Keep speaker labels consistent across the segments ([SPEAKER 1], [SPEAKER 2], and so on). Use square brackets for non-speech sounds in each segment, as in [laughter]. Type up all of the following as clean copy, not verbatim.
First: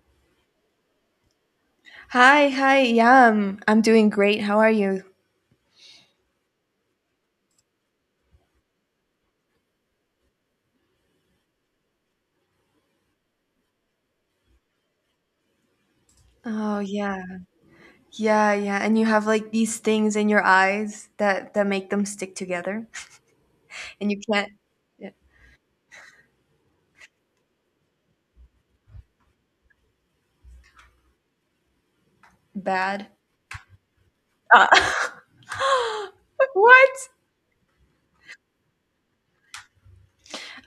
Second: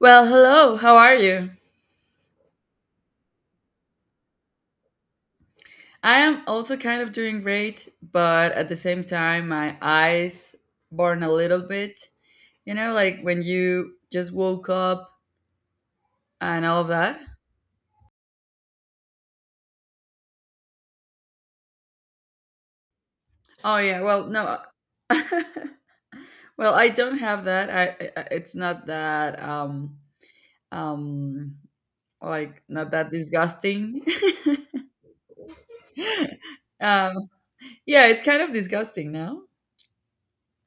[SPEAKER 1] Well, hello, how are you?
[SPEAKER 2] Hi, hi. Yeah, I'm doing great. How are you?
[SPEAKER 1] I am also kind of doing great, but at the same time, my eyes burn a little bit. You know, like when you just woke up and
[SPEAKER 2] Oh,
[SPEAKER 1] all of
[SPEAKER 2] yeah.
[SPEAKER 1] that.
[SPEAKER 2] Yeah, yeah. And you have like these things in your eyes that make them stick together
[SPEAKER 1] Oh, yeah,
[SPEAKER 2] [laughs] and you
[SPEAKER 1] well,
[SPEAKER 2] can't
[SPEAKER 1] no.
[SPEAKER 2] yeah,
[SPEAKER 1] [laughs] Well, I don't have that. It's not that, um, like, not
[SPEAKER 2] bad.
[SPEAKER 1] that disgusting.
[SPEAKER 2] Uh, [laughs]
[SPEAKER 1] [laughs]
[SPEAKER 2] what?
[SPEAKER 1] um, yeah, it's kind of disgusting now.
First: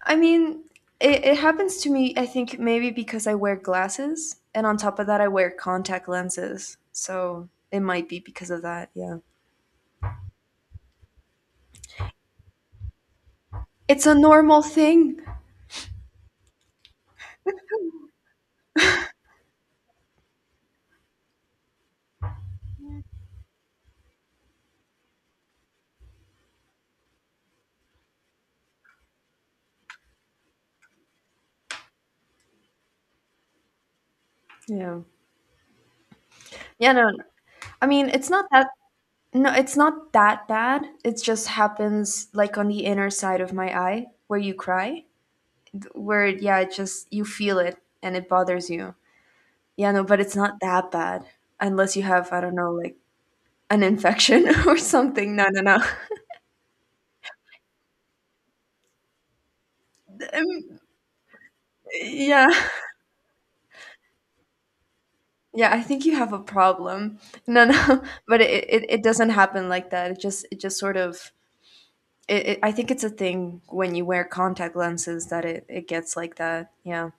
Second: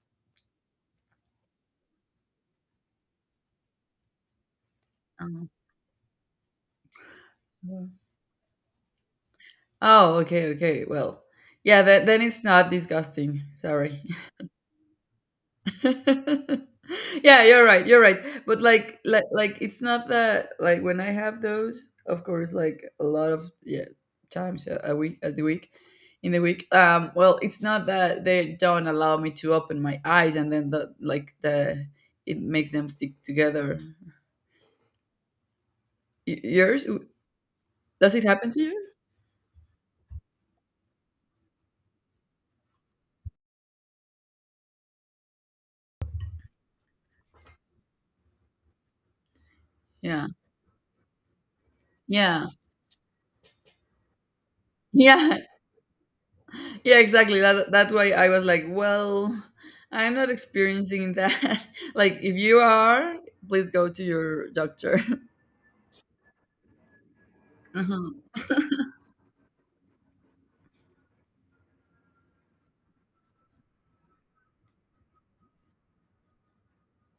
[SPEAKER 2] I mean, it happens to me, I think maybe because I wear glasses and on top of that I wear
[SPEAKER 1] Um,
[SPEAKER 2] contact lenses. So, it
[SPEAKER 1] yeah.
[SPEAKER 2] might be because of that. Yeah.
[SPEAKER 1] Oh, okay, okay. Well, yeah, that, then it's not disgusting. Sorry.
[SPEAKER 2] It's a normal thing.
[SPEAKER 1] [laughs] Yeah, you're right. You're right. But like, it's not that. Like when I have those, of course, like a lot of yeah times a week, at the week, in the week. Well, it's not that they don't allow me to open my eyes, and then the like the it makes them stick together.
[SPEAKER 2] Yeah.
[SPEAKER 1] Y- yours?
[SPEAKER 2] Yeah, no, no. I mean,
[SPEAKER 1] Does it
[SPEAKER 2] it's not
[SPEAKER 1] happen to
[SPEAKER 2] that.
[SPEAKER 1] you?
[SPEAKER 2] No, it's not that bad. It just happens like on the inner side of my eye where you cry, where, yeah, it just, you feel it and it bothers you. Yeah, no, but
[SPEAKER 1] Yeah.
[SPEAKER 2] it's not that bad unless you have, I
[SPEAKER 1] Yeah. [laughs]
[SPEAKER 2] don't know, like an infection [laughs] or something.
[SPEAKER 1] Yeah.
[SPEAKER 2] No, no, no.
[SPEAKER 1] Yeah, exactly. That's why I was like, well, I'm not
[SPEAKER 2] Um,
[SPEAKER 1] experiencing that. [laughs] Like, if
[SPEAKER 2] yeah.
[SPEAKER 1] you are, please go to your doctor. [laughs]
[SPEAKER 2] Yeah, I think you have a problem. No, no, [laughs]
[SPEAKER 1] Mhm.
[SPEAKER 2] but it, it,
[SPEAKER 1] [laughs]
[SPEAKER 2] it doesn't happen like that. It just sort of, I think it's a thing when you wear contact lenses that it gets like that. Yeah.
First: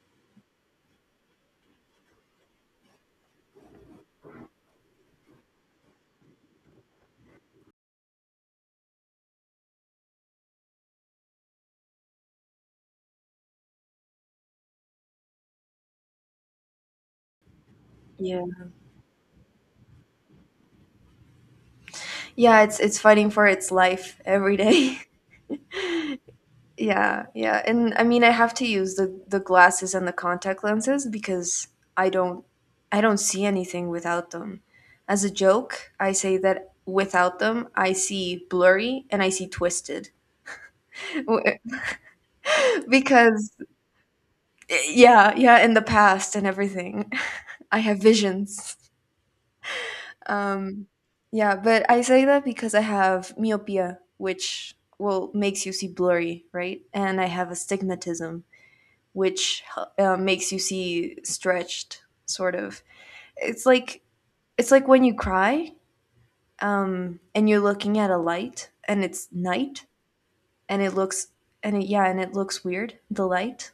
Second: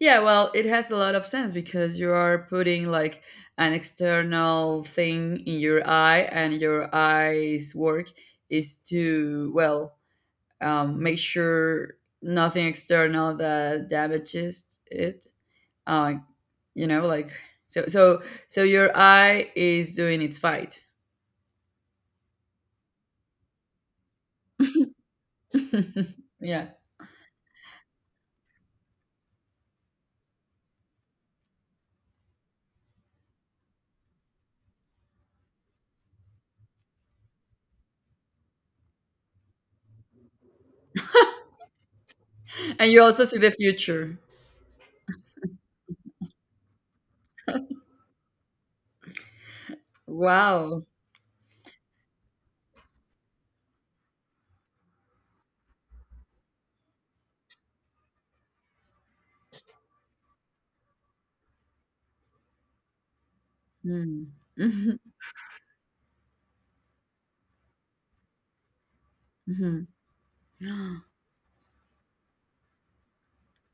[SPEAKER 1] Yeah, well, it has a lot of sense because you are putting like an external thing in your eye, and your eye's work is to well make sure nothing external that damages it. uh you know, like so so
[SPEAKER 2] Yeah.
[SPEAKER 1] so your eye is doing its fight.
[SPEAKER 2] Yeah, it's fighting for its life every day.
[SPEAKER 1] [laughs] Yeah.
[SPEAKER 2] [laughs] yeah, yeah. And I mean, I have to use the glasses and the contact lenses because I don't I don't see anything without them. As a joke, I say that without them, I see blurry and I see twisted. [laughs]
[SPEAKER 1] And you also see the
[SPEAKER 2] because
[SPEAKER 1] future.
[SPEAKER 2] yeah, yeah, in the past and everything. [laughs] I have visions.
[SPEAKER 1] Wow.
[SPEAKER 2] Um, yeah, but I say that because I have myopia, which well makes you see blurry, right? And I have astigmatism, which makes you see stretched, sort of. It's like
[SPEAKER 1] Mm.
[SPEAKER 2] it's like
[SPEAKER 1] Mhm,
[SPEAKER 2] when you cry, and you're looking at a light, and it's night,
[SPEAKER 1] mhm.
[SPEAKER 2] and it
[SPEAKER 1] [laughs]
[SPEAKER 2] looks and it, yeah, and it looks weird. The light.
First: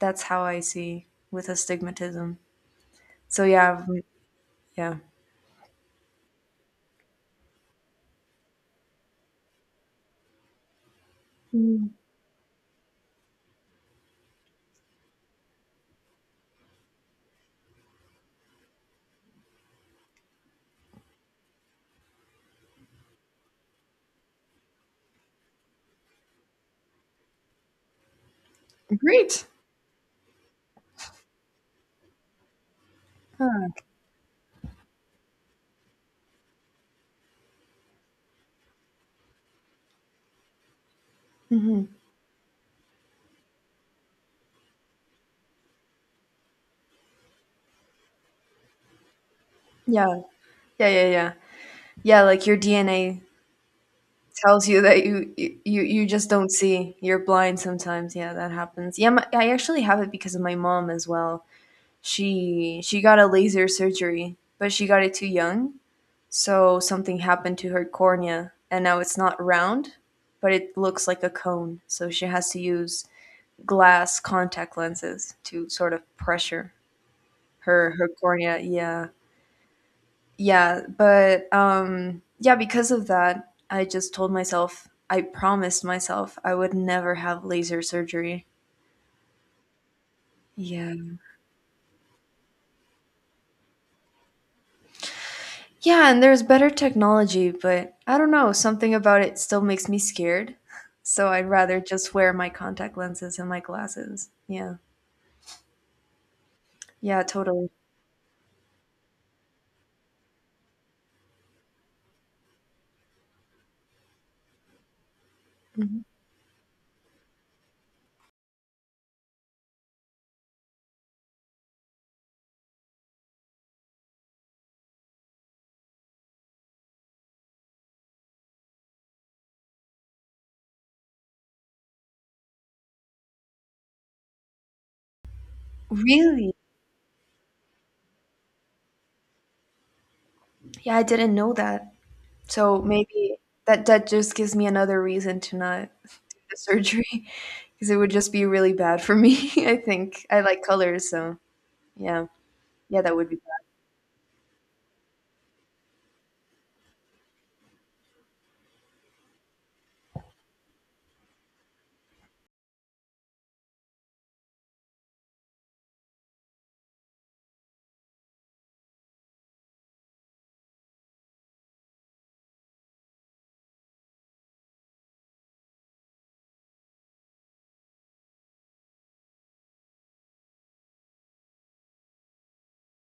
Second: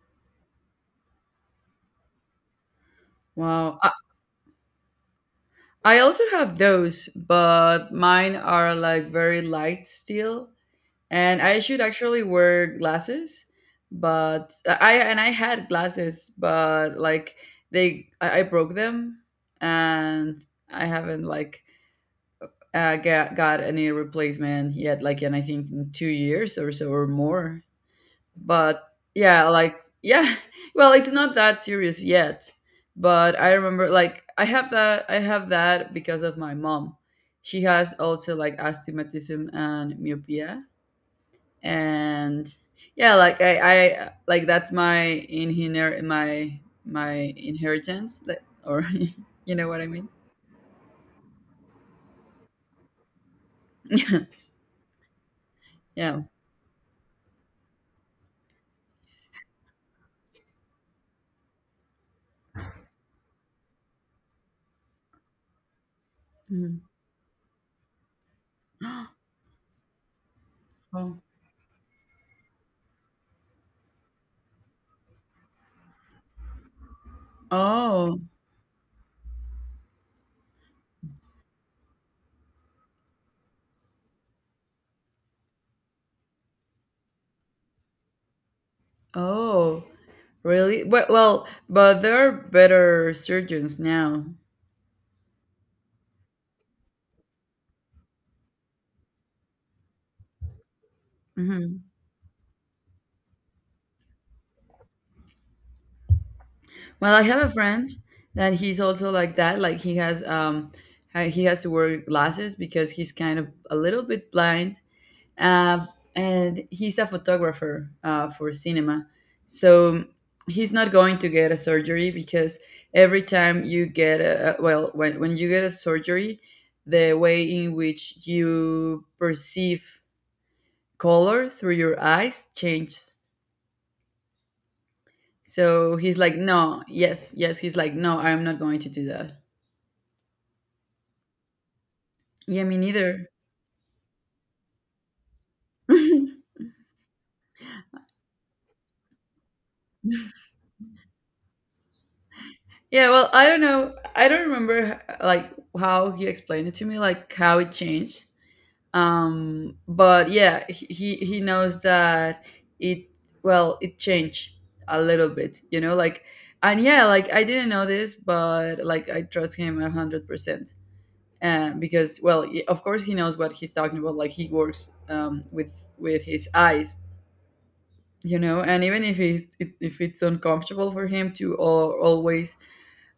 [SPEAKER 2] That's how I see with astigmatism.
[SPEAKER 1] [gasps]
[SPEAKER 2] So
[SPEAKER 1] Wow.
[SPEAKER 2] yeah, yeah.
[SPEAKER 1] I also have those, but mine are like very light still, and I should
[SPEAKER 2] Mm.
[SPEAKER 1] actually wear glasses, but I had glasses, but like I broke them, and I haven't like got a knee replacement yet, like, and I think in 2 years or so or more. But
[SPEAKER 2] Great.
[SPEAKER 1] yeah, like, yeah, [laughs] well, it's not that serious yet. But I
[SPEAKER 2] Huh.
[SPEAKER 1] remember, like, I have that because of my mom. She has also like astigmatism and myopia,
[SPEAKER 2] Hmm.
[SPEAKER 1] and yeah, like I like that's my inheritance, that, or [laughs] you know what I mean?
[SPEAKER 2] Yeah, yeah, yeah, yeah. Yeah, like your DNA tells you that you you you
[SPEAKER 1] [laughs]
[SPEAKER 2] you
[SPEAKER 1] Yeah.
[SPEAKER 2] just don't see. You're blind sometimes. Yeah, that happens. Yeah, my, I actually have it because of my mom as well. She got a laser surgery, but she got it too young, so
[SPEAKER 1] Mhm.
[SPEAKER 2] something happened to her cornea, and now it's
[SPEAKER 1] [gasps]
[SPEAKER 2] not round, but it looks
[SPEAKER 1] Oh.
[SPEAKER 2] like a cone. So she has to use glass contact lenses to sort of pressure her
[SPEAKER 1] Oh.
[SPEAKER 2] cornea. Yeah, yeah, but yeah, because of that, I just told myself, I promised myself I would never have laser surgery.
[SPEAKER 1] Oh, really?
[SPEAKER 2] Yeah.
[SPEAKER 1] Well, well, but there are better surgeons now.
[SPEAKER 2] Yeah, and there's better technology, but I don't know, something about it still makes me scared. [laughs] So I'd rather
[SPEAKER 1] Hmm.
[SPEAKER 2] just wear my contact lenses and my glasses. Yeah.
[SPEAKER 1] Well,
[SPEAKER 2] Yeah,
[SPEAKER 1] I have a
[SPEAKER 2] totally.
[SPEAKER 1] friend that he's also like that. Like he has to wear glasses because he's kind of a little bit blind. Uh,
[SPEAKER 2] Mhm.
[SPEAKER 1] and he's a photographer for cinema, so he's not going to get a surgery because every time you get well, when you get a surgery, the way in which you perceive color through your eyes changes. So he's like,
[SPEAKER 2] Really?
[SPEAKER 1] no, yes, yes. He's like, no, I'm not going to do that.
[SPEAKER 2] Yeah, I didn't know that.
[SPEAKER 1] Yeah, me
[SPEAKER 2] So
[SPEAKER 1] neither.
[SPEAKER 2] maybe that just gives me another reason to not [laughs] do
[SPEAKER 1] [laughs]
[SPEAKER 2] the surgery [laughs] because it would just be really bad for me, [laughs] I think. I like colors, so yeah. Yeah,
[SPEAKER 1] Yeah,
[SPEAKER 2] that
[SPEAKER 1] well,
[SPEAKER 2] would be
[SPEAKER 1] I don't
[SPEAKER 2] bad.
[SPEAKER 1] know. I don't remember like how he explained it to me, like how it changed. But yeah, he knows that it well it changed a little bit, you know, like and yeah, like I didn't know this, but like I trust him 100%. Because well of course he knows what he's talking about, like he works with his eyes, you know. And even if he's if it's uncomfortable for him to always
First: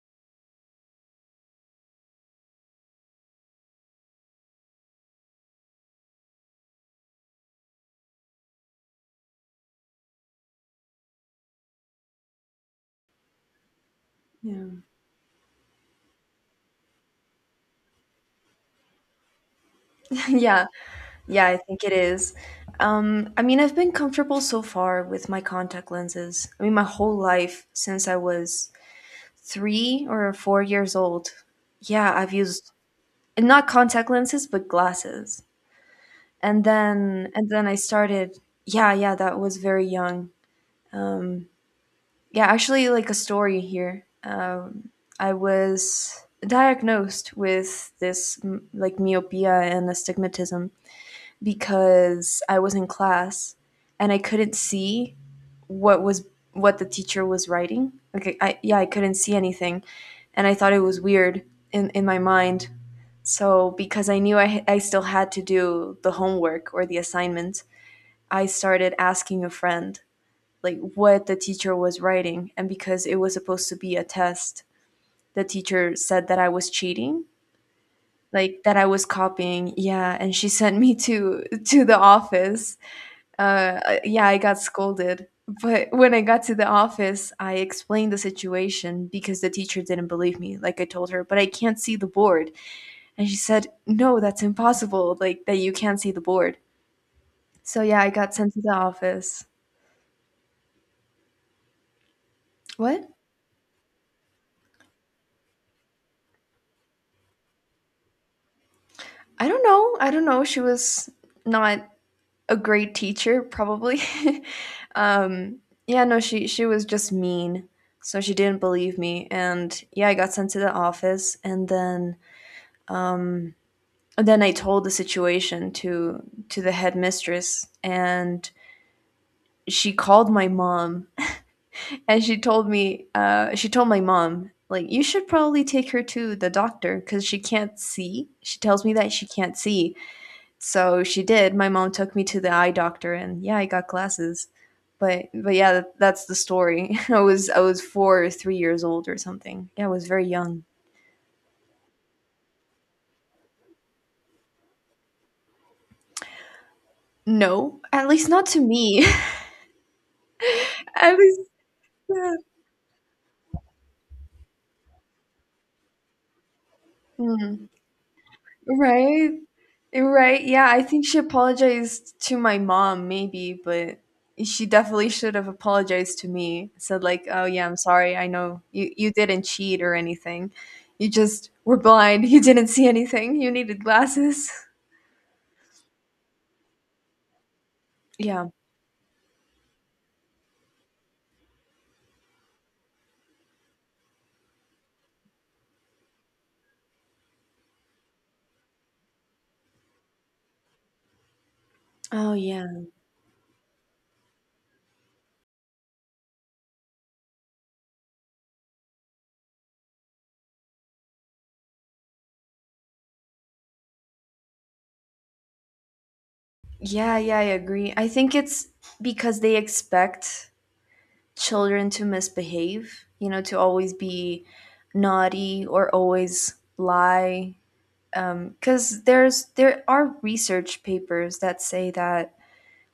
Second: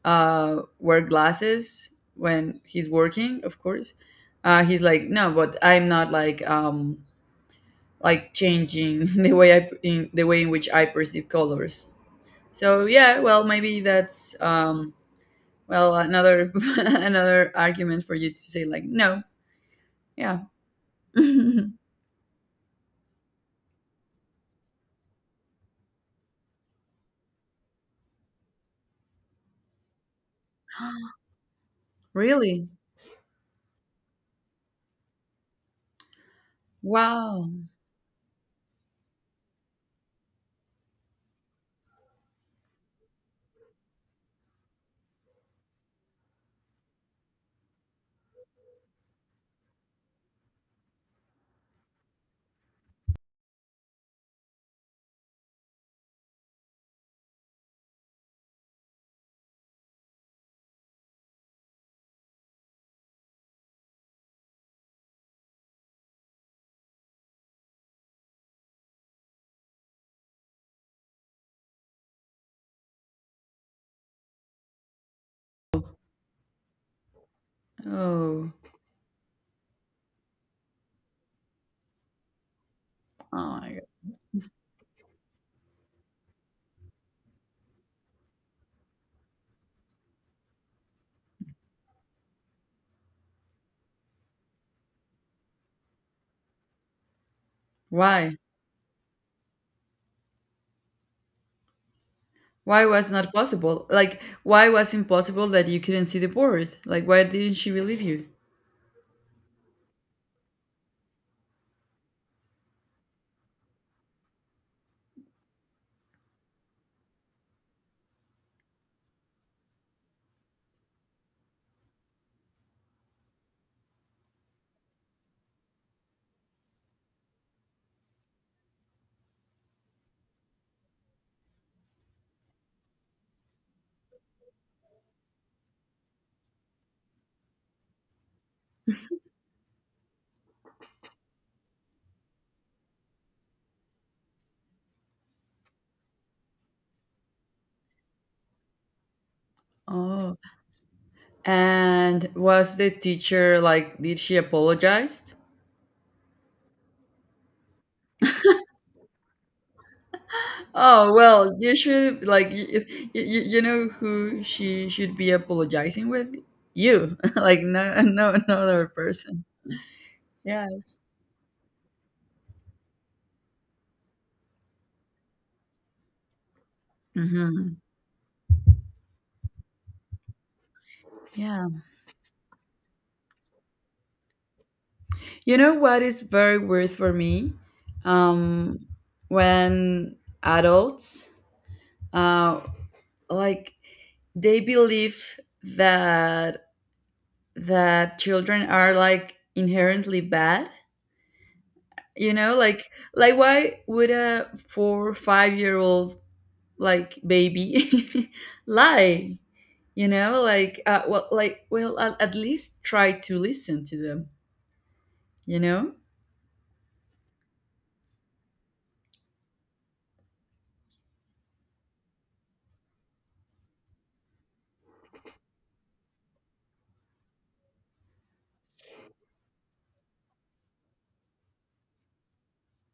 [SPEAKER 1] wear glasses when he's working, of course he's like, no, but I'm not like like changing [laughs] the way I in the way in which I perceive colors. So yeah, well maybe that's
[SPEAKER 2] Yeah.
[SPEAKER 1] well another [laughs] another argument for you to say like no.
[SPEAKER 2] [laughs]
[SPEAKER 1] Yeah.
[SPEAKER 2] Yeah. Yeah, I
[SPEAKER 1] [laughs]
[SPEAKER 2] think it is. I mean, I've been comfortable so far with my contact lenses. I mean, my whole life since I was 3 or 4 years old. Yeah, I've
[SPEAKER 1] Really?
[SPEAKER 2] used not contact lenses, but glasses. And then and
[SPEAKER 1] Wow.
[SPEAKER 2] then I started yeah, yeah, that was very young. Um, yeah, actually, like a story here. I was diagnosed with this like myopia and astigmatism because I was in class and I couldn't see what was what the teacher was writing. Okay, I yeah, I couldn't see anything, and I thought it was weird in my mind. So because I knew I I still had to do the homework or the assignment, I started asking a friend like what the teacher was writing. And because it was supposed to be a test, the teacher said that I was cheating,
[SPEAKER 1] Oh,
[SPEAKER 2] like that I was copying. Yeah, and she sent me to the office.
[SPEAKER 1] oh my God.
[SPEAKER 2] Yeah, I got scolded, but when I got to the office, I explained the situation because the teacher didn't believe me. Like, I told her, but I can't see the board. And she said, no, that's impossible, like that you can't see the board. So yeah, I got
[SPEAKER 1] Why?
[SPEAKER 2] sent to the office.
[SPEAKER 1] Why
[SPEAKER 2] What?
[SPEAKER 1] was not possible? Like, why was impossible that you couldn't see the board? Like, why didn't she believe you?
[SPEAKER 2] I don't know, I don't know. She was not a great teacher, probably. [laughs] um, yeah, no, she was just mean, so she didn't believe me, and yeah, I got sent to the office, and then I told the situation to the headmistress, and she called my mom, [laughs] and she told me, she told my mom, like, you should probably take her to the doctor because she can't see. She tells me that she can't see. So she did. My mom took me to the eye doctor, and yeah, I got glasses. But yeah, that, that's the story. [laughs] I was 4 or 3 years old or something. Yeah, I was very
[SPEAKER 1] Oh.
[SPEAKER 2] young.
[SPEAKER 1] And was the teacher like, did she apologize?
[SPEAKER 2] No, at least not to me. [laughs]
[SPEAKER 1] Oh,
[SPEAKER 2] At least,
[SPEAKER 1] well, you should
[SPEAKER 2] uh,
[SPEAKER 1] like you, you know who she should be apologizing with? You. [laughs] Like,
[SPEAKER 2] mm,
[SPEAKER 1] no no no
[SPEAKER 2] [laughs]
[SPEAKER 1] other
[SPEAKER 2] right,
[SPEAKER 1] person.
[SPEAKER 2] right. Yeah, I
[SPEAKER 1] Yes.
[SPEAKER 2] think she apologized to my mom, maybe, but she definitely should have apologized to me. Said like, "Oh yeah,
[SPEAKER 1] Mhm.
[SPEAKER 2] I'm sorry. I know you didn't cheat or anything. You just
[SPEAKER 1] Yeah.
[SPEAKER 2] were blind. [laughs] You didn't see anything. You needed glasses." [laughs]
[SPEAKER 1] You know what is very weird for me?
[SPEAKER 2] Yeah.
[SPEAKER 1] Um, when adults, uh, like they believe that children are like inherently bad. You
[SPEAKER 2] Oh,
[SPEAKER 1] know,
[SPEAKER 2] yeah.
[SPEAKER 1] like why would a four five year old like baby [laughs] lie? You know, like well, like well, at least try to listen to them. You know.
[SPEAKER 2] Yeah, yeah, I agree. I think it's because they expect children to misbehave, you know, to always be naughty or always lie. Because there are research papers that say that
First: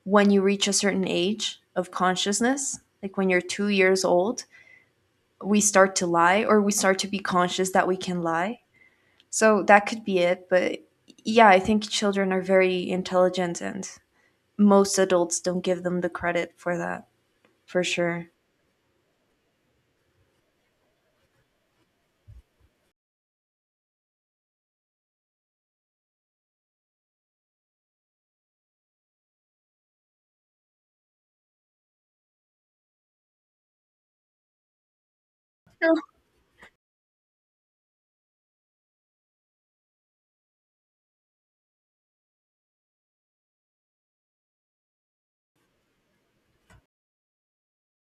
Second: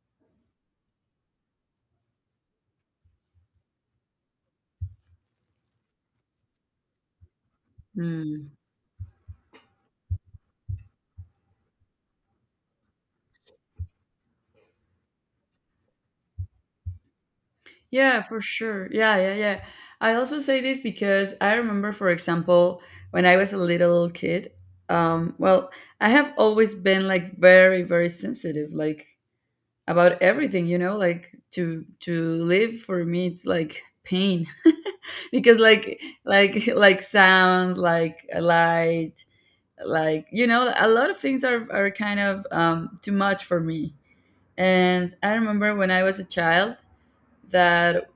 [SPEAKER 2] when you reach a certain age of consciousness, like when you're 2 years old, we start to lie or we start to be conscious that we can
[SPEAKER 1] Hmm.
[SPEAKER 2] lie. So that could be it. But yeah, I think children are very intelligent and most adults don't give them the credit for that, for
[SPEAKER 1] Yeah,
[SPEAKER 2] sure.
[SPEAKER 1] for sure. Yeah, yeah, yeah. I also say this because I remember, for example, when I was a little kid, well, I have always been like very, very sensitive, like about everything, you know, like to live for me, it's like pain [laughs] because
[SPEAKER 2] Oh.
[SPEAKER 1] like sound, like a light, like you know, a lot of things are kind of too much for me. And I remember when I was a child that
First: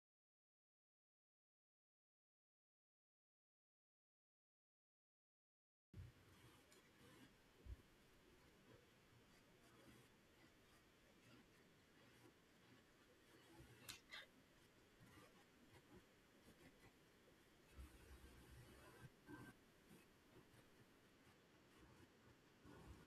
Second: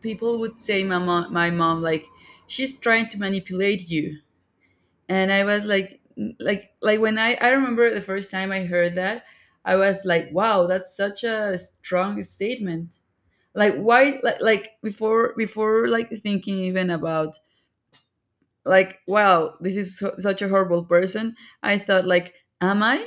[SPEAKER 1] people would say my mom like she's trying to manipulate you. And I was like when I remember the first time I heard that, I was like, wow, that's such a strong statement. Like why, like, before like thinking even about like, wow, this is so, such a horrible person. I thought like, am I,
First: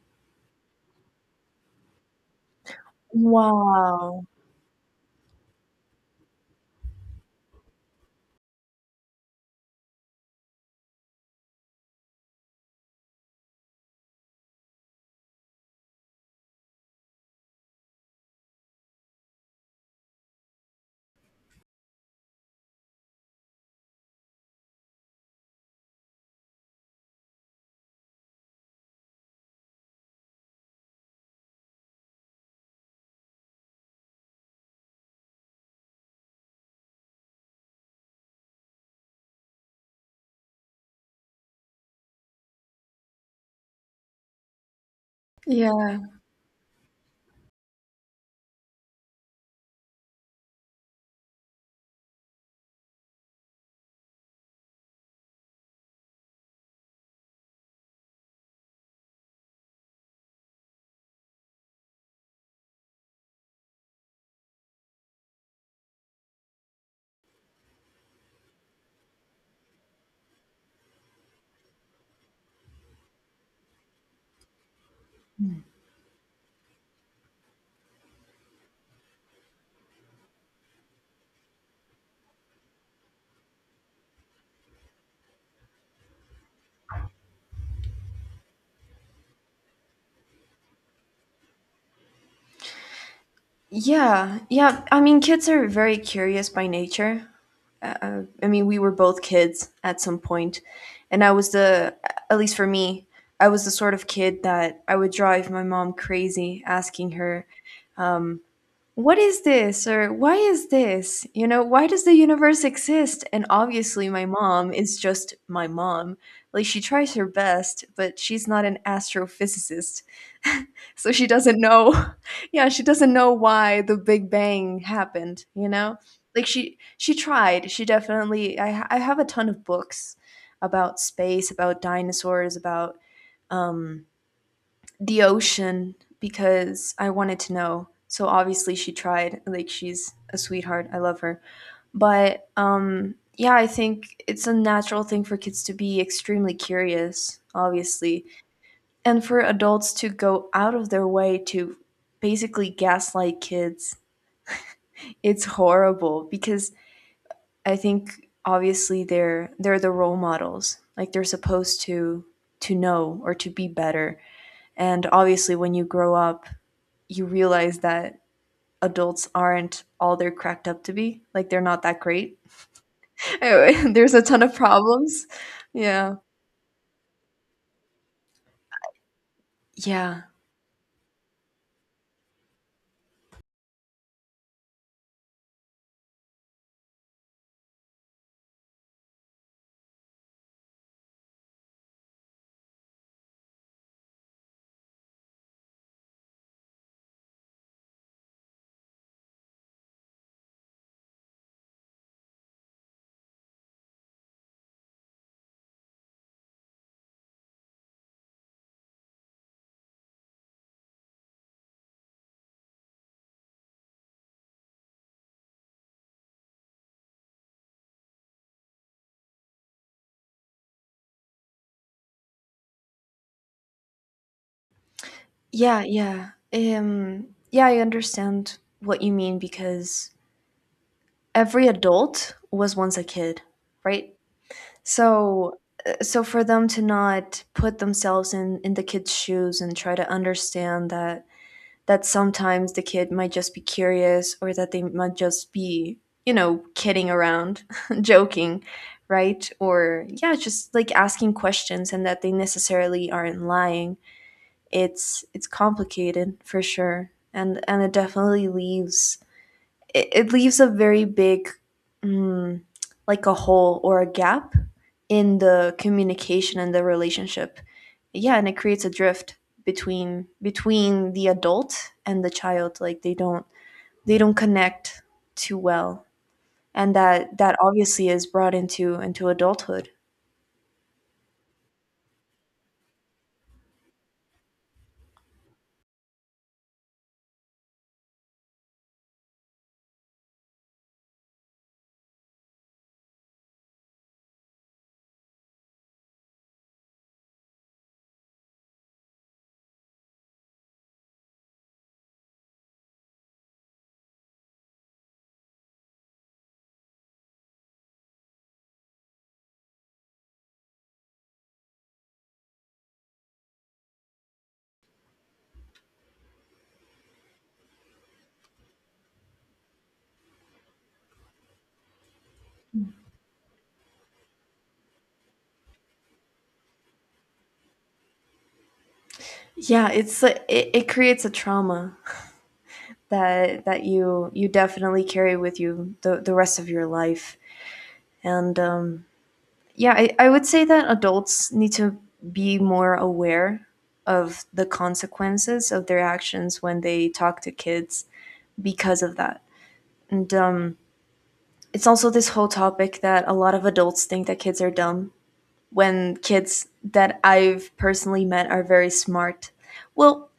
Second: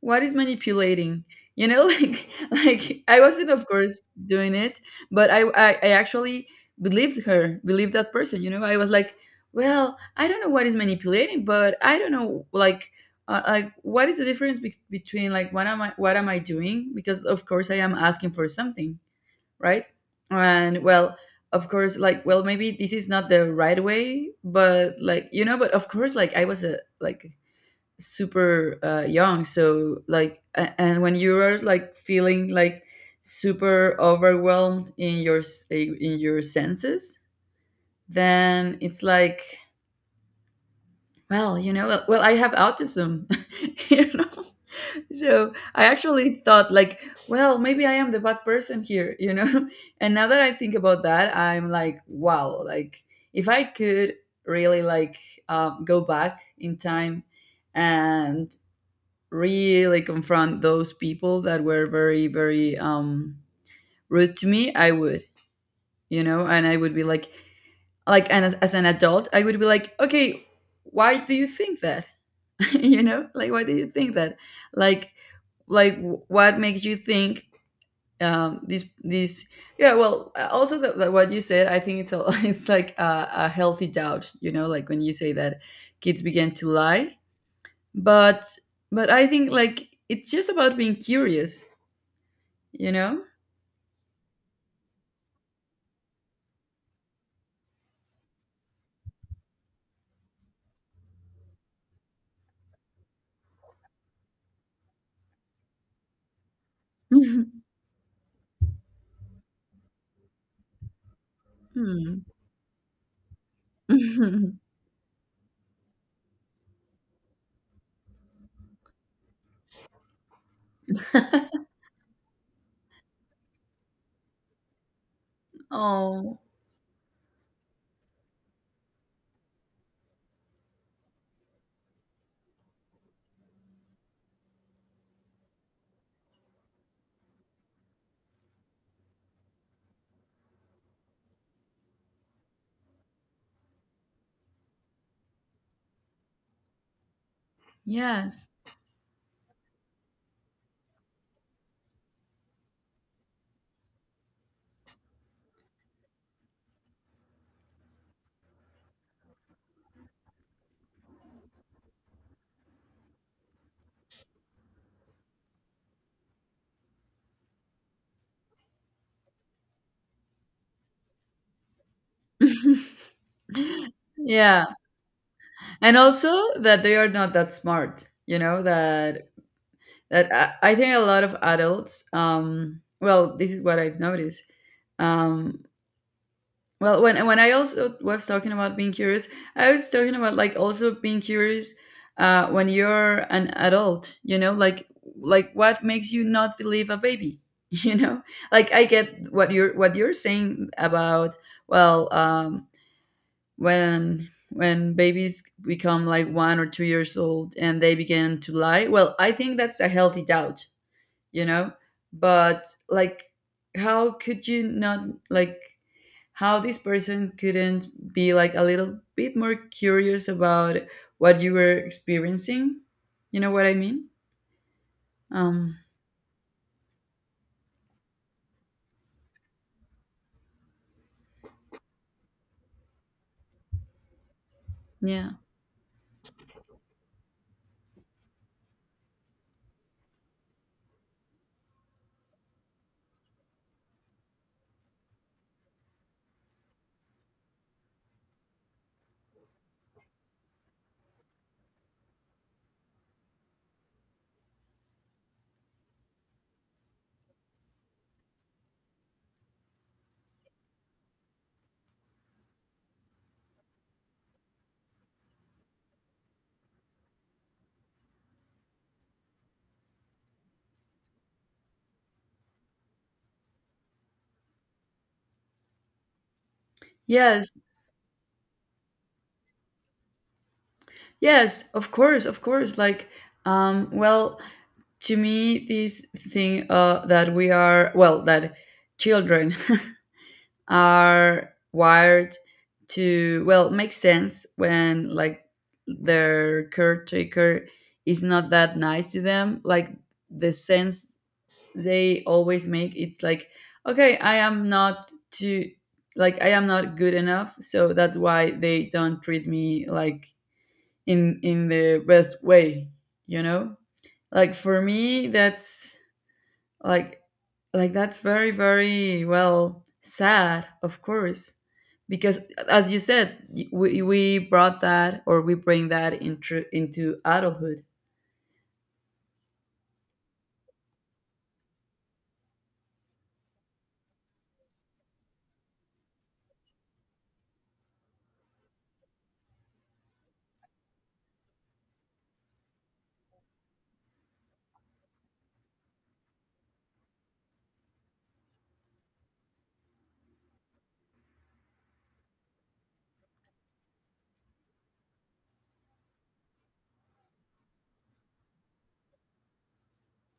[SPEAKER 1] what is manipulating? You know, [laughs] like I wasn't of course
[SPEAKER 2] Wow.
[SPEAKER 1] doing it, but I actually believed that person. You know, I was like, well, I don't know what is manipulating, but I don't know like what is the difference between, like what am I doing? Because of course I am asking for something, right? And well, of course, like well maybe this is not the right way, but like you know, but of course like I was a like super young, so like and when you are like feeling like super overwhelmed in your in your senses, then it's like, well you know, well, well I have autism. [laughs] You know, so I
[SPEAKER 2] Yeah.
[SPEAKER 1] actually thought like, well maybe I am the bad person here, you know. [laughs] And now that I think about that, I'm like, wow, like if I could really like go back in time and really confront those people that were very very rude to me, I would. You know. And I would be like and as an adult I would be like, okay, why do you think that? [laughs] You know, like why do you think that? like like what makes you think this. Yeah, well also that that what you said, I think it's a [laughs] it's like a healthy doubt, you know, like when you say that kids begin to lie, but I think like it's just about being curious, you know?
[SPEAKER 2] Yeah, yeah. I mean, kids are very curious by nature. I mean, we were both kids at some point, and I was the, at least for me, I was the sort of kid that I would drive my mom crazy asking her,
[SPEAKER 1] Mhm.
[SPEAKER 2] um, what is this or why is this, you know, why does the
[SPEAKER 1] Hmm.
[SPEAKER 2] universe exist. And obviously my mom
[SPEAKER 1] [laughs]
[SPEAKER 2] is just my mom, like she tries her best, but she's not an astrophysicist. [laughs] So she doesn't know. [laughs] Yeah, she doesn't know why the big bang happened, you know.
[SPEAKER 1] Oh,
[SPEAKER 2] Like she tried. She definitely I have a ton of books about space, about dinosaurs, about um the ocean, because I wanted to know. So obviously she tried. Like she's a sweetheart. I love her. But yeah, I think it's a natural thing for kids to be extremely curious, obviously.
[SPEAKER 1] yes.
[SPEAKER 2] And for adults to go out of their way to basically gaslight kids, it's horrible because I think obviously they're the role models. Like they're supposed to know or to be better. And obviously when you grow up, you realize that adults aren't all they're cracked up to be. Like they're not that great. [laughs]
[SPEAKER 1] [laughs]
[SPEAKER 2] Anyway, [laughs] there's a ton of
[SPEAKER 1] Yeah.
[SPEAKER 2] problems.
[SPEAKER 1] And
[SPEAKER 2] Yeah.
[SPEAKER 1] also that they are not that smart, you know, that
[SPEAKER 2] Yeah.
[SPEAKER 1] I think a lot of adults, well, this is what I've noticed. Um, Well, when I also was talking about being curious, I was talking about like also being curious when you're an adult. You know, like what makes you not believe a baby? [laughs] You know, like I get what you're saying about well, when babies become like 1 or 2 years old and they begin to lie. Well, I think that's a healthy doubt. You know, but like how could you not like how this person couldn't be like a little bit more curious about what you were experiencing, you know what I mean? um
[SPEAKER 2] Yeah, yeah. Yeah, I understand what you mean because every adult was once a kid, right?
[SPEAKER 1] yeah.
[SPEAKER 2] So so for them to not put themselves in the kids' shoes and try to understand that sometimes the kid might just be curious or that they might just be, you know, kidding around, [laughs] joking, right? Or yeah, just like asking questions and that they necessarily aren't lying. It's complicated for sure. And it definitely leaves it leaves a very big mm, like a hole or a gap in the communication and the relationship. Yeah, and it creates a drift between the adult and the child. Like they don't connect too well. And that
[SPEAKER 1] Yes,
[SPEAKER 2] that obviously is brought into adulthood.
[SPEAKER 1] yes, of course, of course, like well, to me this thing that we are, well that children [laughs] are wired to well make sense when like their caretaker is not that nice to them, like the sense they always make, it's like, okay, I am not too, like I am not good enough, so that's why they don't treat me like in the best way, you know. Like for me that's like like that's very very well sad, of course, because as you said, we brought that or we bring that into adulthood.
[SPEAKER 2] Yeah, it's like- it creates a trauma that you definitely carry with you the rest of your life. And yeah, I would say that adults need to be more aware of the consequences of their actions when they talk to kids, because of that. And it's also this whole topic that a lot of adults think that kids are dumb, when kids that I've personally met are very smart. Well,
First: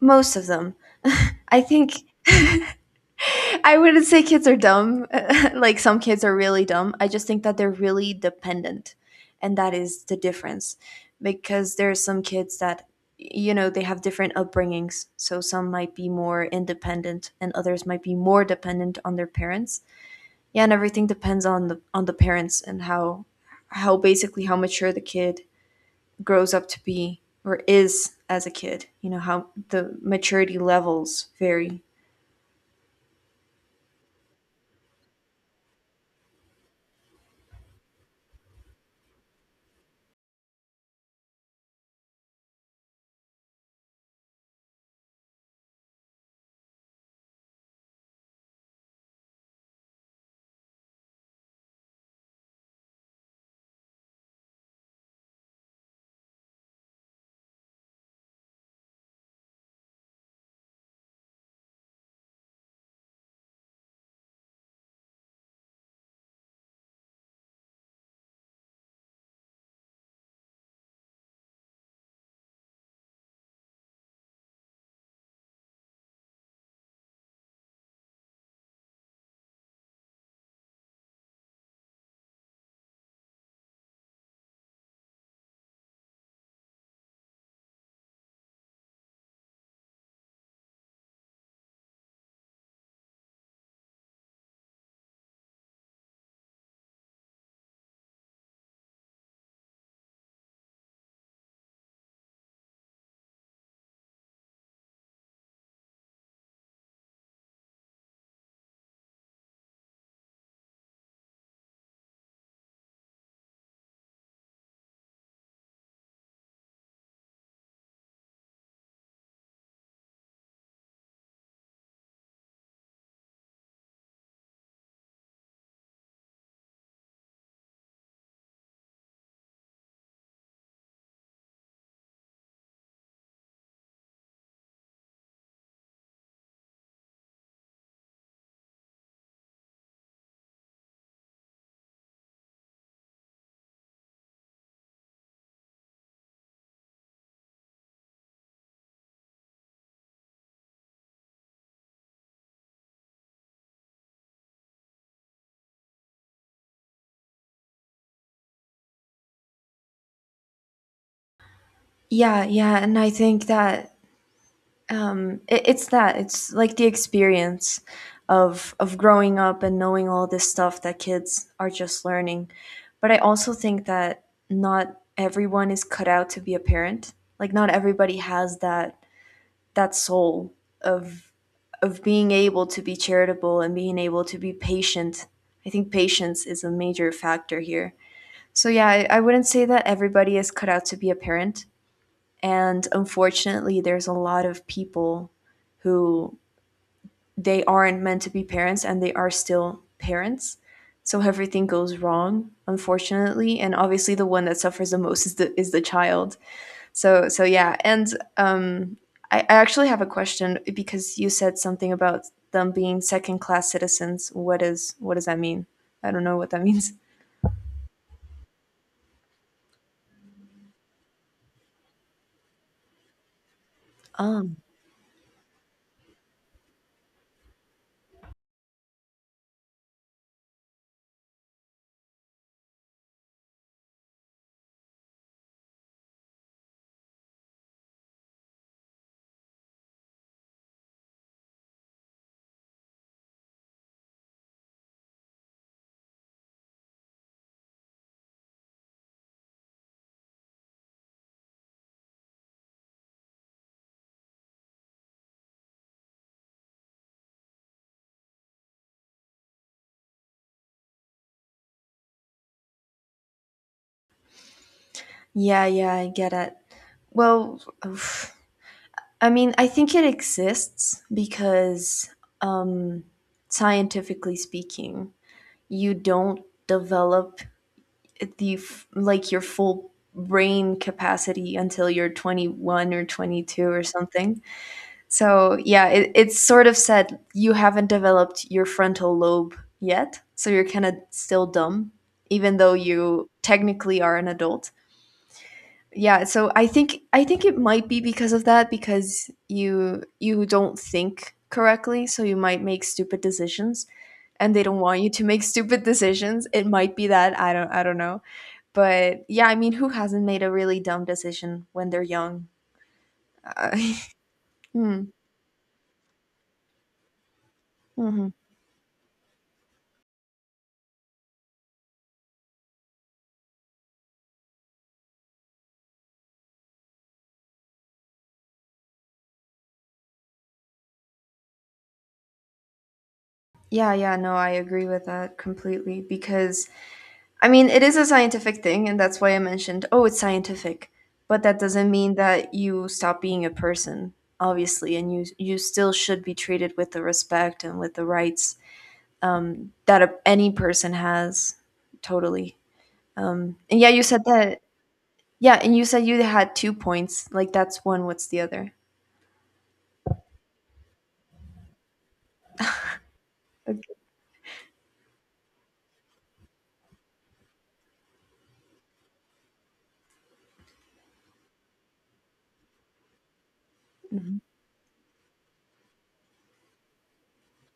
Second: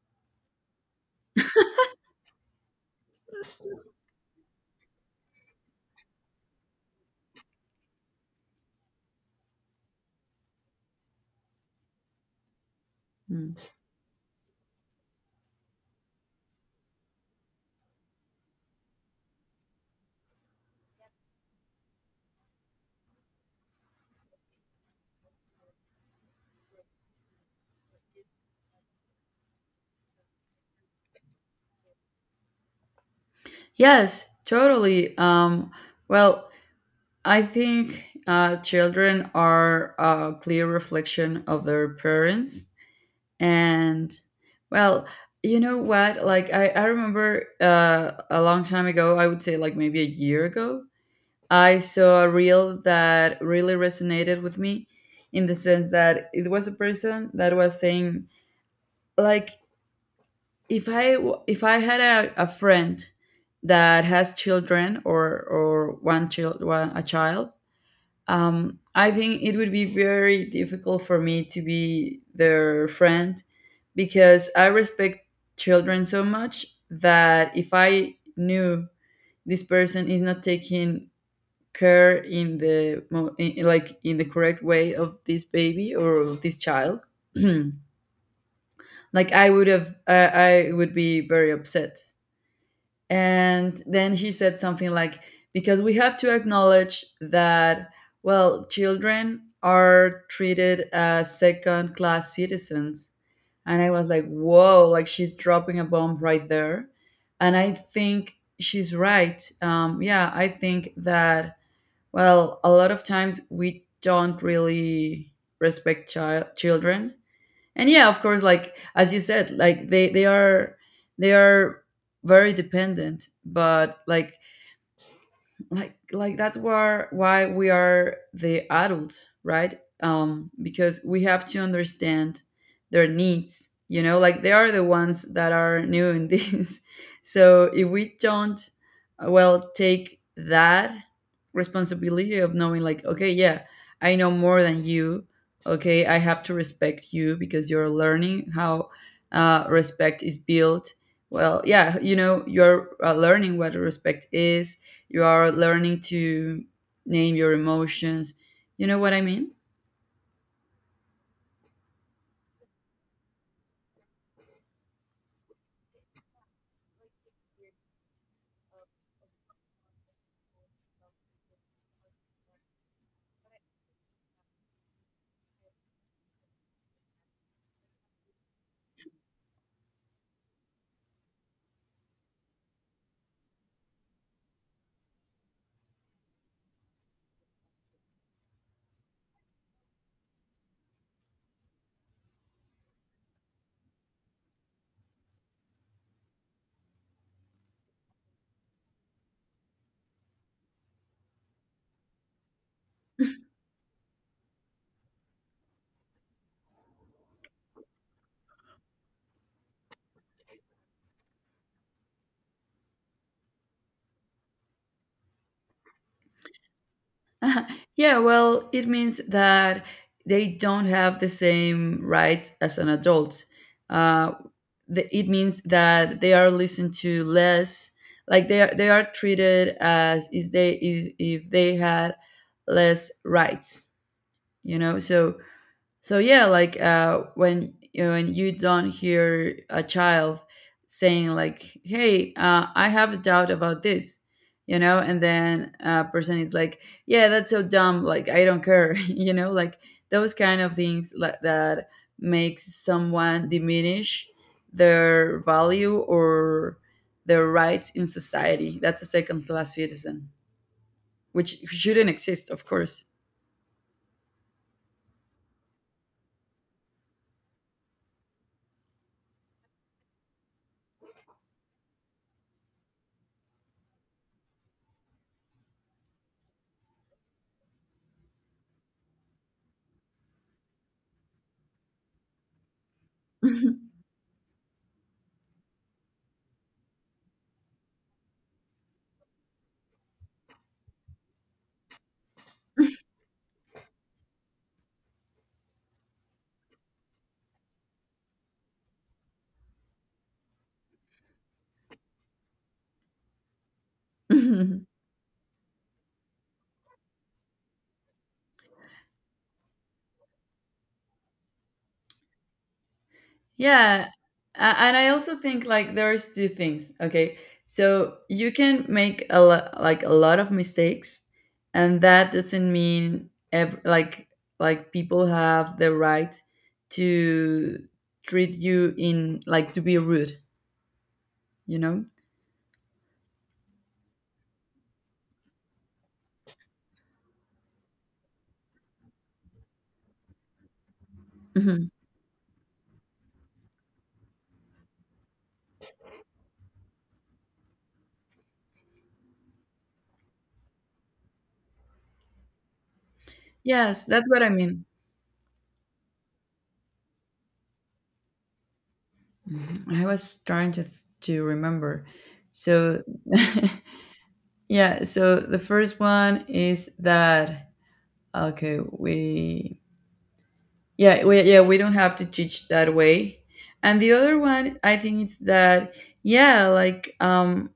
[SPEAKER 2] most of them, I think. I wouldn't say kids are dumb. [laughs] Like some kids are really dumb. I just think that they're really dependent. And that is the difference, because there are some kids that, you
[SPEAKER 1] Mm.
[SPEAKER 2] know, they have different upbringings. So some might be more independent and others might be more dependent on their parents. Yeah, and everything depends on the parents and how basically how mature the kid grows up to be or is as a kid. You know, how the maturity levels vary.
[SPEAKER 1] Yes, totally. Well, I think children are a clear reflection of their parents. And, well, you know what? Like, I remember a long time ago, I would say like maybe a year ago, I saw a reel that really resonated with me in the sense that it was a person that was saying, like, if I had a friend that has children, or one child, a child, I think it would be very difficult for me to be their friend because I respect children so much that if I knew this person is not taking care in the like in the correct way of this baby or of this child [clears throat] like I would have I would be very upset. And then he said something like, because we have to acknowledge that, well, children are treated as second class citizens. And I was like, whoa, like she's dropping a bomb right there. And I think she's right. Yeah, I think that, well, a lot of times we don't really respect children, and yeah, of course, like as you said, like they are they are very dependent, but like that's where why we are the adults, right? Because we have to understand their needs, you know, like they are the ones that are new in this [laughs] so if we don't well take that responsibility of knowing like, okay, yeah, I know more than you. Okay, I have to respect you because you're learning how respect is built. Well, yeah, you know, you're learning what respect is. You are learning to name your emotions. You know what I mean?
[SPEAKER 2] Yeah, yeah, and I think that it's that it's like the experience of growing up and knowing all this stuff that kids are just learning, but I also think that not everyone is cut out to be a parent. Like not everybody has that soul of of being able to be charitable and being able to be patient. I think patience is a major factor here. So yeah, I wouldn't say that everybody is cut out to be a parent, and unfortunately, there's a lot of people who, they aren't meant to be parents and they are still parents. So everything goes wrong, unfortunately. And obviously, the one that suffers the most is the child. So yeah. And um, I actually have a question, because you said something about them being second class citizens. What does that mean? I don't know what that means.
[SPEAKER 1] Yeah, well, it means that they don't have the same rights as an adult. Uh, it means that they are listened to less, like they are treated as is they if they had less rights. You know, so so yeah, like when you know, when you don't hear a child saying like, "Hey, I have a doubt about this," you know, and then a person is like, "Yeah, that's so dumb. Like, I don't care," [laughs] you know, like those kind of things, like that makes someone diminish their value or their rights in society. That's a second class citizen, which shouldn't exist, of course.
[SPEAKER 2] Yeah, yeah, I get it. Well, oof. I mean, I think it exists because, um, scientifically speaking, you don't develop the f- like your full brain capacity until you're 21 or 22 or something. So, yeah, it's sort of said you haven't developed your frontal lobe yet, so you're kind of still dumb, even though you technically are an adult. Yeah, so I think it might be because of that, because you don't think correctly, so you might make stupid decisions, and they don't
[SPEAKER 1] [laughs]
[SPEAKER 2] want you to make [laughs] stupid decisions. It might be that, I don't know. But yeah, I mean, who hasn't made a really dumb decision when they're young? Uh,
[SPEAKER 1] Yeah.
[SPEAKER 2] [laughs]
[SPEAKER 1] And
[SPEAKER 2] hmm,
[SPEAKER 1] I also think like there's two things. Okay. So
[SPEAKER 2] mhm.
[SPEAKER 1] you can make a lot like a lot of mistakes, and that doesn't mean like people have the right to treat you in like to be rude, you know?
[SPEAKER 2] Yeah, yeah, no, I agree with that completely, because I mean, it is a scientific thing, and that's why I mentioned, oh, it's scientific. But that
[SPEAKER 1] Mhm.
[SPEAKER 2] doesn't mean that you stop being a person, obviously, and you still should be treated with the respect and with the rights that any person has. Totally. And yeah, you
[SPEAKER 1] Yes,
[SPEAKER 2] said
[SPEAKER 1] that's what I
[SPEAKER 2] that.
[SPEAKER 1] mean.
[SPEAKER 2] Yeah, and you said you had two points. Like that's one. What's the other?
[SPEAKER 1] Mhm. I was trying to to remember. So
[SPEAKER 2] Okay.
[SPEAKER 1] [laughs] yeah, so the first one is that okay, we. Yeah, we don't have to teach that way. And the other
[SPEAKER 2] Mhm.
[SPEAKER 1] one, I think it's that, yeah, like,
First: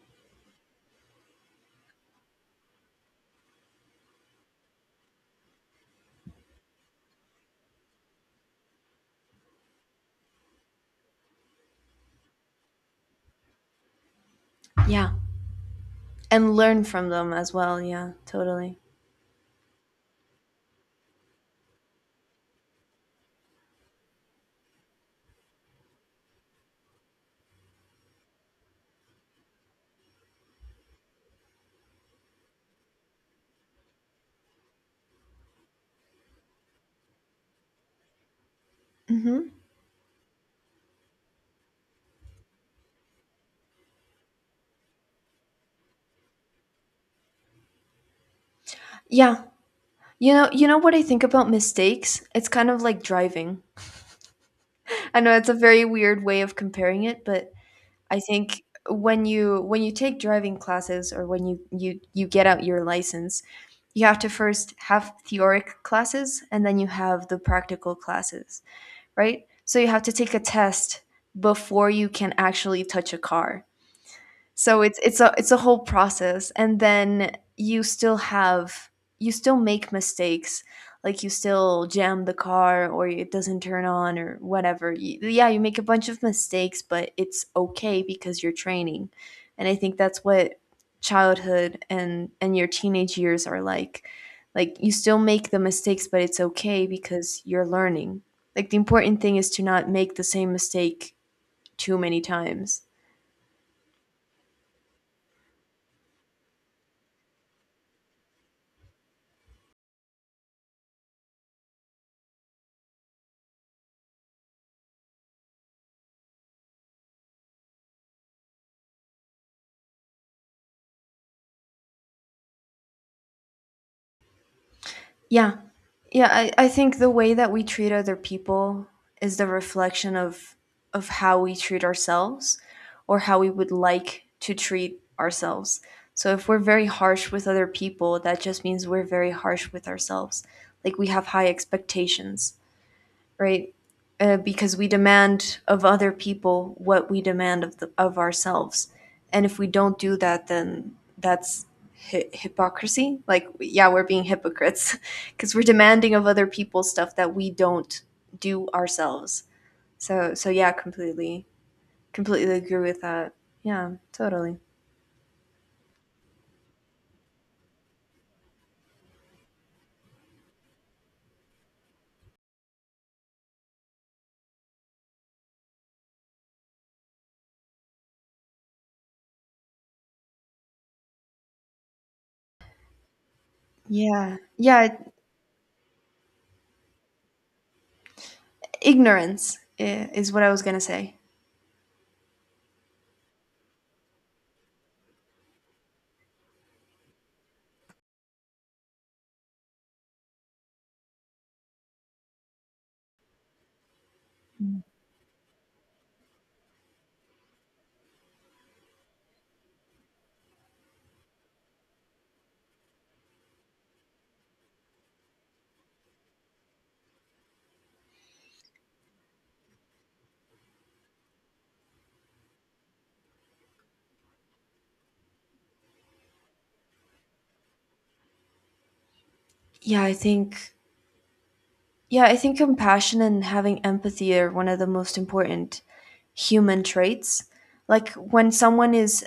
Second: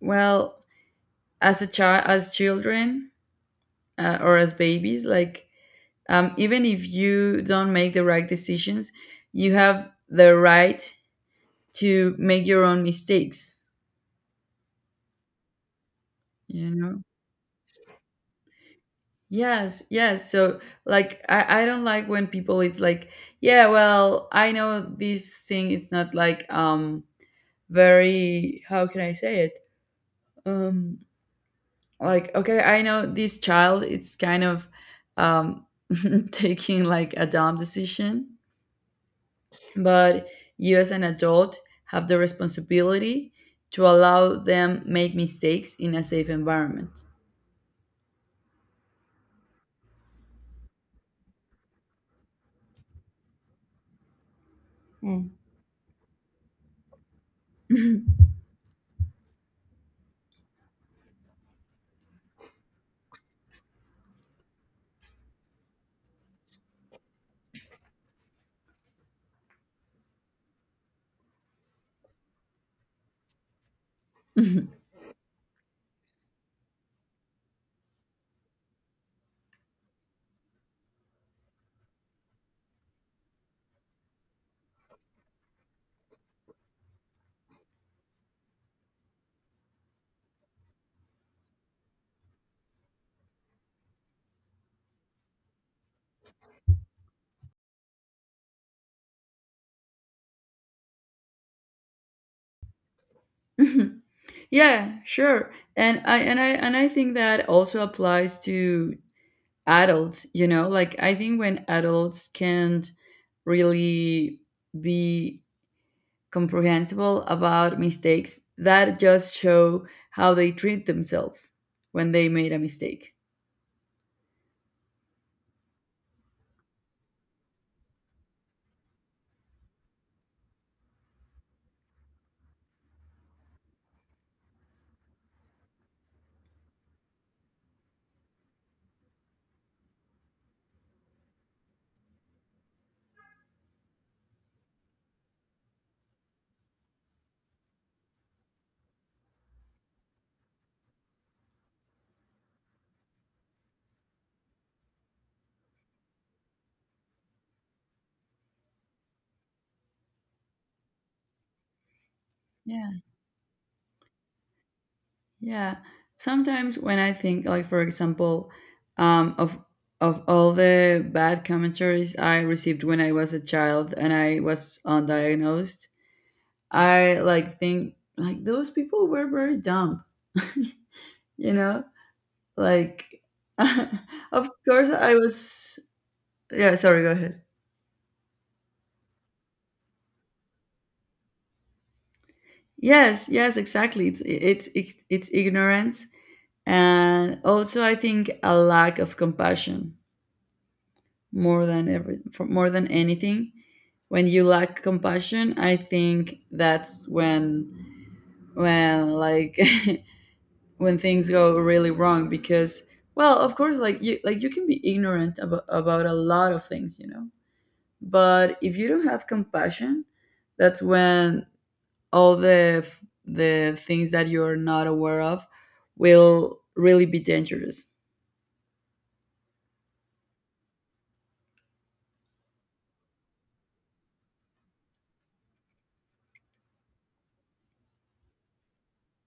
[SPEAKER 1] well, as a child, as children or as babies, like, even if you don't make the right decisions, you have the right to make your own mistakes,
[SPEAKER 2] Yeah, and
[SPEAKER 1] you
[SPEAKER 2] learn
[SPEAKER 1] know?
[SPEAKER 2] from them as well. Yeah, totally.
[SPEAKER 1] Yes, yes. So, like, I don't like when people, it's like, yeah, well, I know this thing, it's not like, very, how can I say it? um like okay, I know this child, it's kind of um [laughs] taking like a dumb decision,
[SPEAKER 2] Hmm.
[SPEAKER 1] but you as an adult have the responsibility to allow them make mistakes in a safe environment.
[SPEAKER 2] Yeah. You know what I think about mistakes? It's kind of like driving. I
[SPEAKER 1] Mm.
[SPEAKER 2] know it's a very weird way of comparing it, but I think when you take driving classes or when you get out your license, you have to first have theoric classes and then you have the practical classes, right? So you have to take a test before you can actually touch a car. So it's a whole process, and then you still make mistakes. Like you still jam the car or it doesn't turn on or whatever. Yeah, you make a bunch of mistakes, but it's okay because you're training. And I think that's what childhood and your teenage years are like. Like you still make the mistakes, but it's okay because you're learning. Like the important thing is to not make the same mistake too many times.
[SPEAKER 1] [laughs] Yeah, sure. And I think that also applies to adults, you know, like I think when adults can't really be comprehensible about mistakes, that just show how they treat themselves when they made a mistake.
[SPEAKER 2] Yeah. Yeah, I think the way that we treat other people is the reflection of how we treat ourselves, or how we would like to treat ourselves. So if we're very harsh with other people, that just means we're very harsh with ourselves. Like we have high expectations, right? Because we demand of other people what we demand of ourselves, and if we don't do that, then that's hypocrisy. Like, yeah, we're being hypocrites [laughs] because we're demanding of other people stuff that we don't do ourselves. So yeah, completely agree
[SPEAKER 1] Yeah,
[SPEAKER 2] with that. Yeah, totally.
[SPEAKER 1] yeah. Sometimes when I think, like for example, um, of of all the bad commentaries I received when I was a child and I was undiagnosed, I like think like those people were very dumb. [laughs] You know, like [laughs]
[SPEAKER 2] Yeah,
[SPEAKER 1] of course
[SPEAKER 2] yeah,
[SPEAKER 1] I was. Yeah, sorry. Go ahead.
[SPEAKER 2] ignorance is what I was gonna say.
[SPEAKER 1] Yes, yes, exactly. It's ignorance, and also I think a lack of compassion, more than every for more than anything. When you lack
[SPEAKER 2] Mm.
[SPEAKER 1] compassion, I think that's when like [laughs] when things go really wrong because well, of course, like you can be ignorant about a lot of things, you know. But if you don't have compassion, that's when all the the things that you're not aware of will really be dangerous.
[SPEAKER 2] Yeah, I think Yeah, I think compassion and having empathy are one of the most important human traits. Like when someone is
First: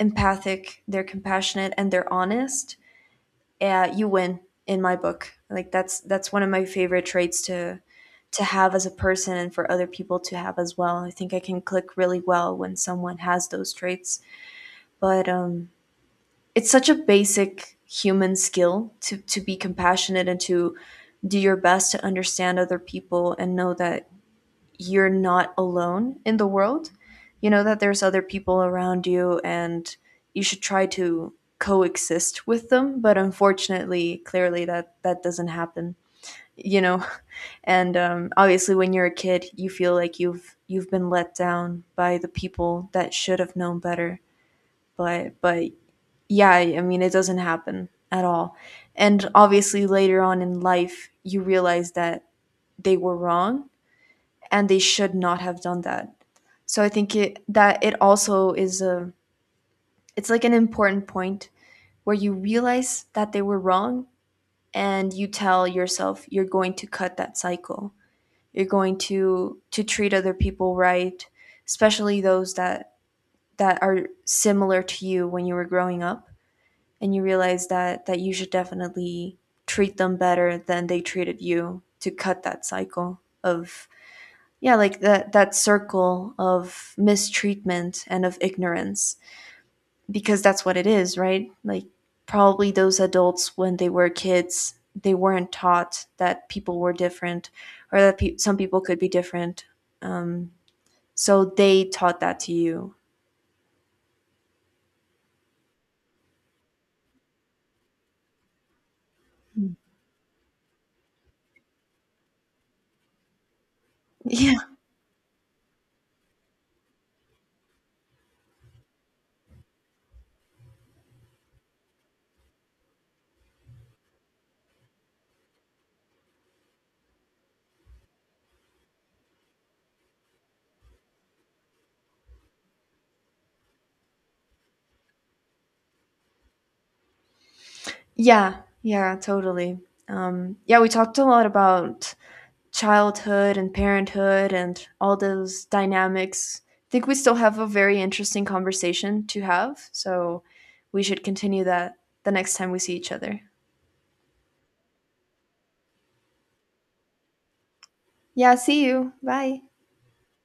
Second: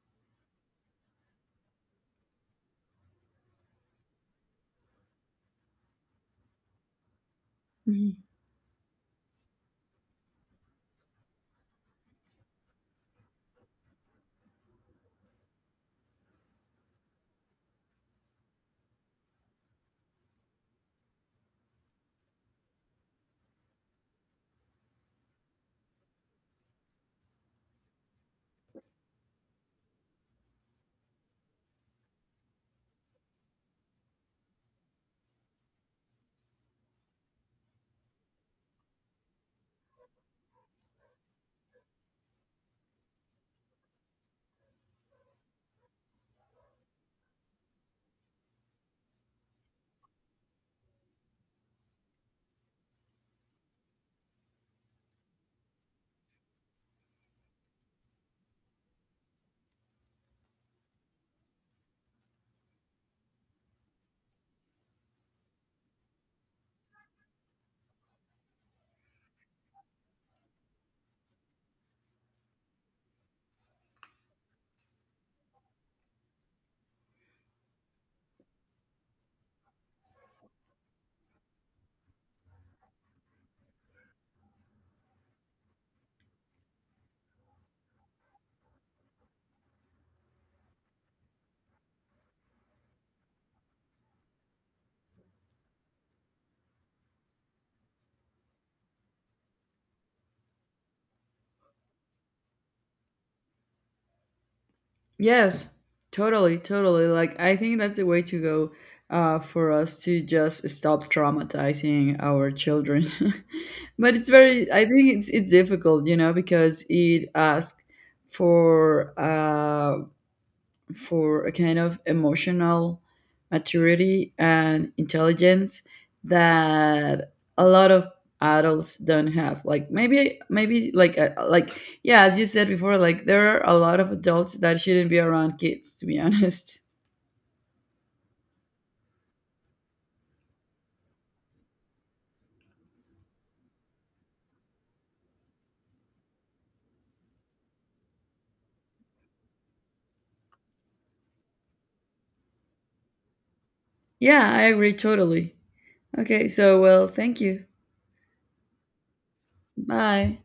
[SPEAKER 2] empathic, they're compassionate and they're honest, you win in my book. Like that's one of my favorite traits to
[SPEAKER 1] Mhm.
[SPEAKER 2] have as a person, and for other people to have as well. I think I can click really well when someone has those traits. But it's such a basic human skill to be compassionate and to do your best to understand other people and know that you're not alone in the world. You know that there's other people around you, and you should try to coexist with them, but unfortunately, clearly that doesn't happen, you know. [laughs] And obviously when you're a kid, you feel like you've been let down by the people that should have known better. But yeah, I mean it doesn't happen at all. And obviously later on in life, you realize that they were wrong and they should not have done that, so I think it also is a, it's like an important point where you realize that they were wrong, and you tell yourself you're going to cut that cycle. You're going to treat other people right, especially those that are similar to you when you were growing up, and you realize that you should definitely treat them better than they treated you, to cut that cycle of, yeah, like that circle of mistreatment and of ignorance. Because that's what it is, right? Like probably those adults, when they were kids, they weren't taught that people were different, or that some people could be different. Um, so they taught that to you.
[SPEAKER 1] Yes, totally, totally. Like I think that's the way to go
[SPEAKER 2] Mm.
[SPEAKER 1] for us to just stop traumatizing our children. [laughs] But
[SPEAKER 2] [laughs]
[SPEAKER 1] it's
[SPEAKER 2] Yeah,
[SPEAKER 1] very, I think it's difficult, you know, because it asks for uh, for a kind of emotional maturity and intelligence that a lot of adults don't have, like maybe like yeah, as you said before, like there are a lot of adults that shouldn't be around kids, to be [laughs] honest.
[SPEAKER 2] yeah, yeah, totally. Yeah, we talked a lot about childhood and parenthood and all those dynamics. I think we still have a very interesting conversation to have, so we should continue that the next time we see each other.
[SPEAKER 1] Yeah, I agree, totally. Okay, so well, thank you.
[SPEAKER 2] Yeah, see you. Bye.
[SPEAKER 1] Bye.